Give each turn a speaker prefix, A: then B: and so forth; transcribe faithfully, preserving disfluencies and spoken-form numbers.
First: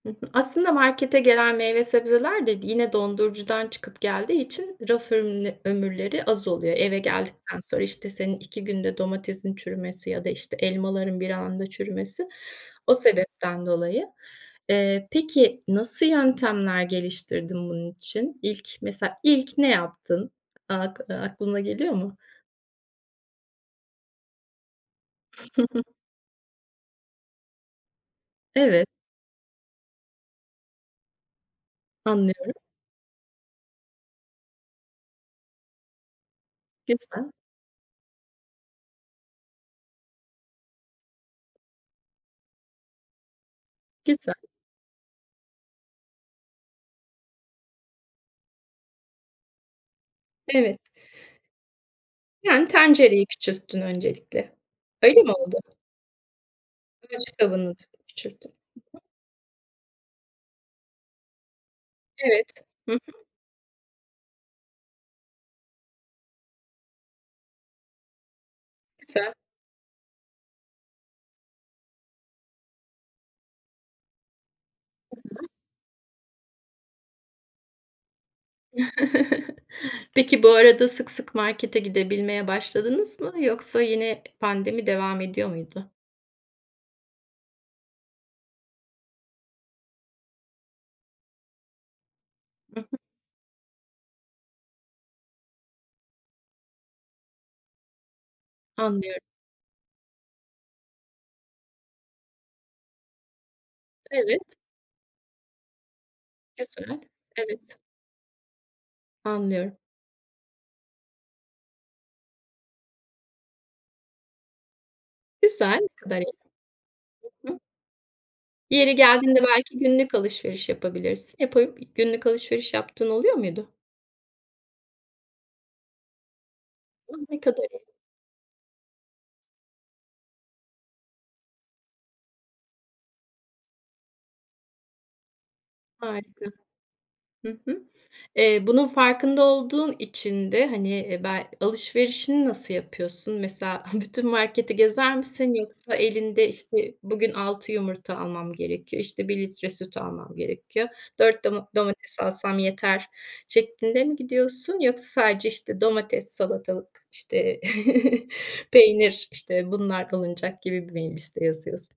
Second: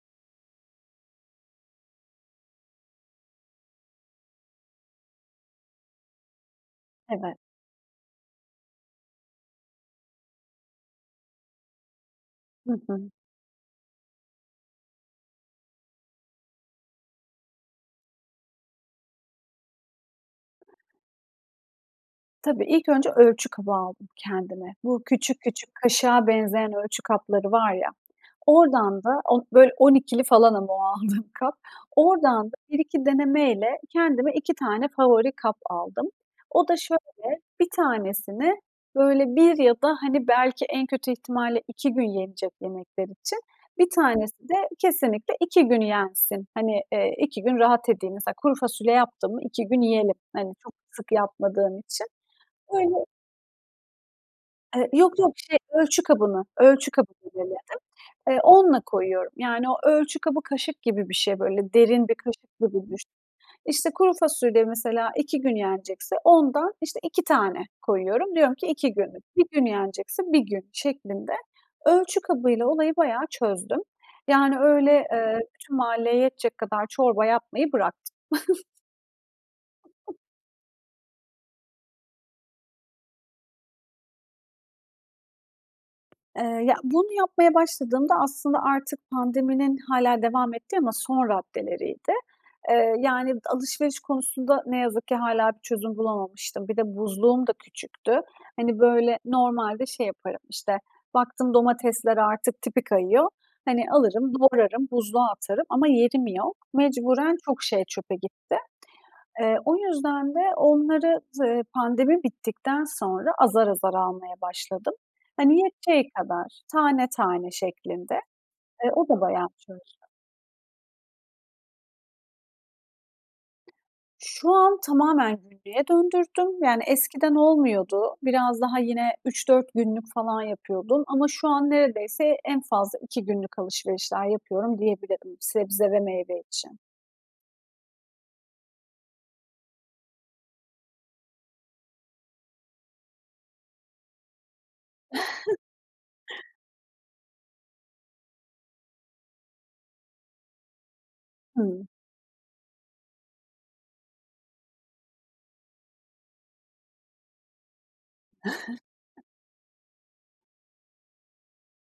A: Hı hı. Aslında markete gelen meyve sebzeler de d yine dondurucudan çıkıp geldiği için raf örün ömürleri az oluyor. Eve
B: Evet.
A: geldikten sonra, işte, senin iki günde domatesin çürümesi ya da, işte, elmaların bir anda çürümesi
B: Hı
A: o
B: hı.
A: sebepten dolayı. Eee, peki nasıl yöntemler geliştirdin bunun için? İlk mesela ilk ne yaptın ak aklına geliyor mu?
B: Tabii. İlk önce ölçü kabı aldım kendime. Bu küçük küçük, kaşığa benzeyen ölçü kapları var ya.
A: Evet.
B: Oradan da, o böyle on ikili falan ama o aldığım kap, oradan da
A: Anlıyorum.
B: bir iki denemeyle, kendime iki tane favori kap aldım. O da
A: Güzel.
B: şöyle, bir tanesini böyle bir ya da hani belki en kötü ihtimalle iki gün yenecek yemekler için, bir
A: Güzel.
B: tanesi de kesinlikle iki gün yensin. Hani, iii, iki gün rahat edeyim. Mesela kuru fasulye yaptım mı iki gün yiyelim. Hani çok
A: Evet.
B: sık yapmadığım için.
A: Yani
B: Böyle
A: tencereyi küçülttün öncelikle.
B: Eee, yok,
A: Öyle mi
B: yok,
A: oldu?
B: şey ölçü kabını, ölçü kabını
A: Ölçü kabını
B: denedim.
A: t
B: Eee,
A: küçülttün.
B: onunla
A: Hı hı.
B: koyuyorum. Yani o ölçü kabı kaşık gibi bir şey. Böyle derin bir
A: Evet.
B: kaşık gibi
A: Hı
B: düşün.
A: hı.
B: İşte, kuru fasulye mesela iki gün yenecekse ondan, işte, iki tane koyuyorum. Diyorum ki iki gün,
A: Güzel.
B: bir gün yenecekse bir gün şeklinde. Ölçü kabıyla olayı bayağı çözdüm. Yani öyle, eee,
A: Güzel.
B: tüm mahalleye yetecek kadar çorba yapmayı bıraktım.
A: Peki bu arada sık sık markete gidebilmeye başladınız mı, yoksa yine pandemi devam ediyor muydu?
B: Eee, ya, bunu yapmaya başladığımda, aslında artık pandeminin hâlâ devam ettiği ama son raddeleriydi.
A: Hı
B: Eee,
A: hı.
B: d yani alışveriş konusunda ne yazık ki hâlâ bir çözüm bulamamıştım. Bir de buzluğum da küçüktü. Hani böyle
A: Anlıyorum.
B: normalde şey yaparım, işte baktım domatesler artık tipi kayıyor. Hani alırım,
A: Evet.
B: doğrarım, buzluğa atarım ama yerim yok.
A: Güzel.
B: Mecburen çok
A: Evet.
B: şey çöpe gitti. Eee,
A: Anlıyorum.
B: o yüzden de onları z eee, pandemi bittikten sonra azar azar almaya başladım. Hani
A: Güzel. Ne
B: yeteceği
A: kadar iyi.
B: kadar, tane tane
A: Hı hı.
B: şeklinde. E,
A: Yeri
B: o da
A: geldiğinde
B: bayağı
A: belki
B: çalışıyor.
A: günlük alışveriş yapabilirsin. Yapa günlük alışveriş yaptığın oluyor muydu?
B: Şu an tamamen günlüğe döndürdüm. Yani
A: Oh,
B: eskiden
A: ne kadar iyi!
B: olmuyordu. Biraz daha yine üç dört günlük falan yapıyordum ama şu an neredeyse en fazla iki günlük alışverişler yapıyorum diyebilirim sebze ve meyve
A: Harika.
B: için.
A: Hı hı. Eee, bunun farkında olduğun için de, hani bel alışverişini nasıl yapıyorsun? Mesela bütün marketi gezer misin, yoksa elinde işte bugün altı yumurta almam gerekiyor, işte bir litre süt almam gerekiyor, dört doma
B: Hımm.
A: domates alsam yeter şeklinde mi gidiyorsun, yoksa sadece, işte, domates, salatalık, işte, peynir, işte, bunlar alınacak gibi mi bir liste yazıyorsun?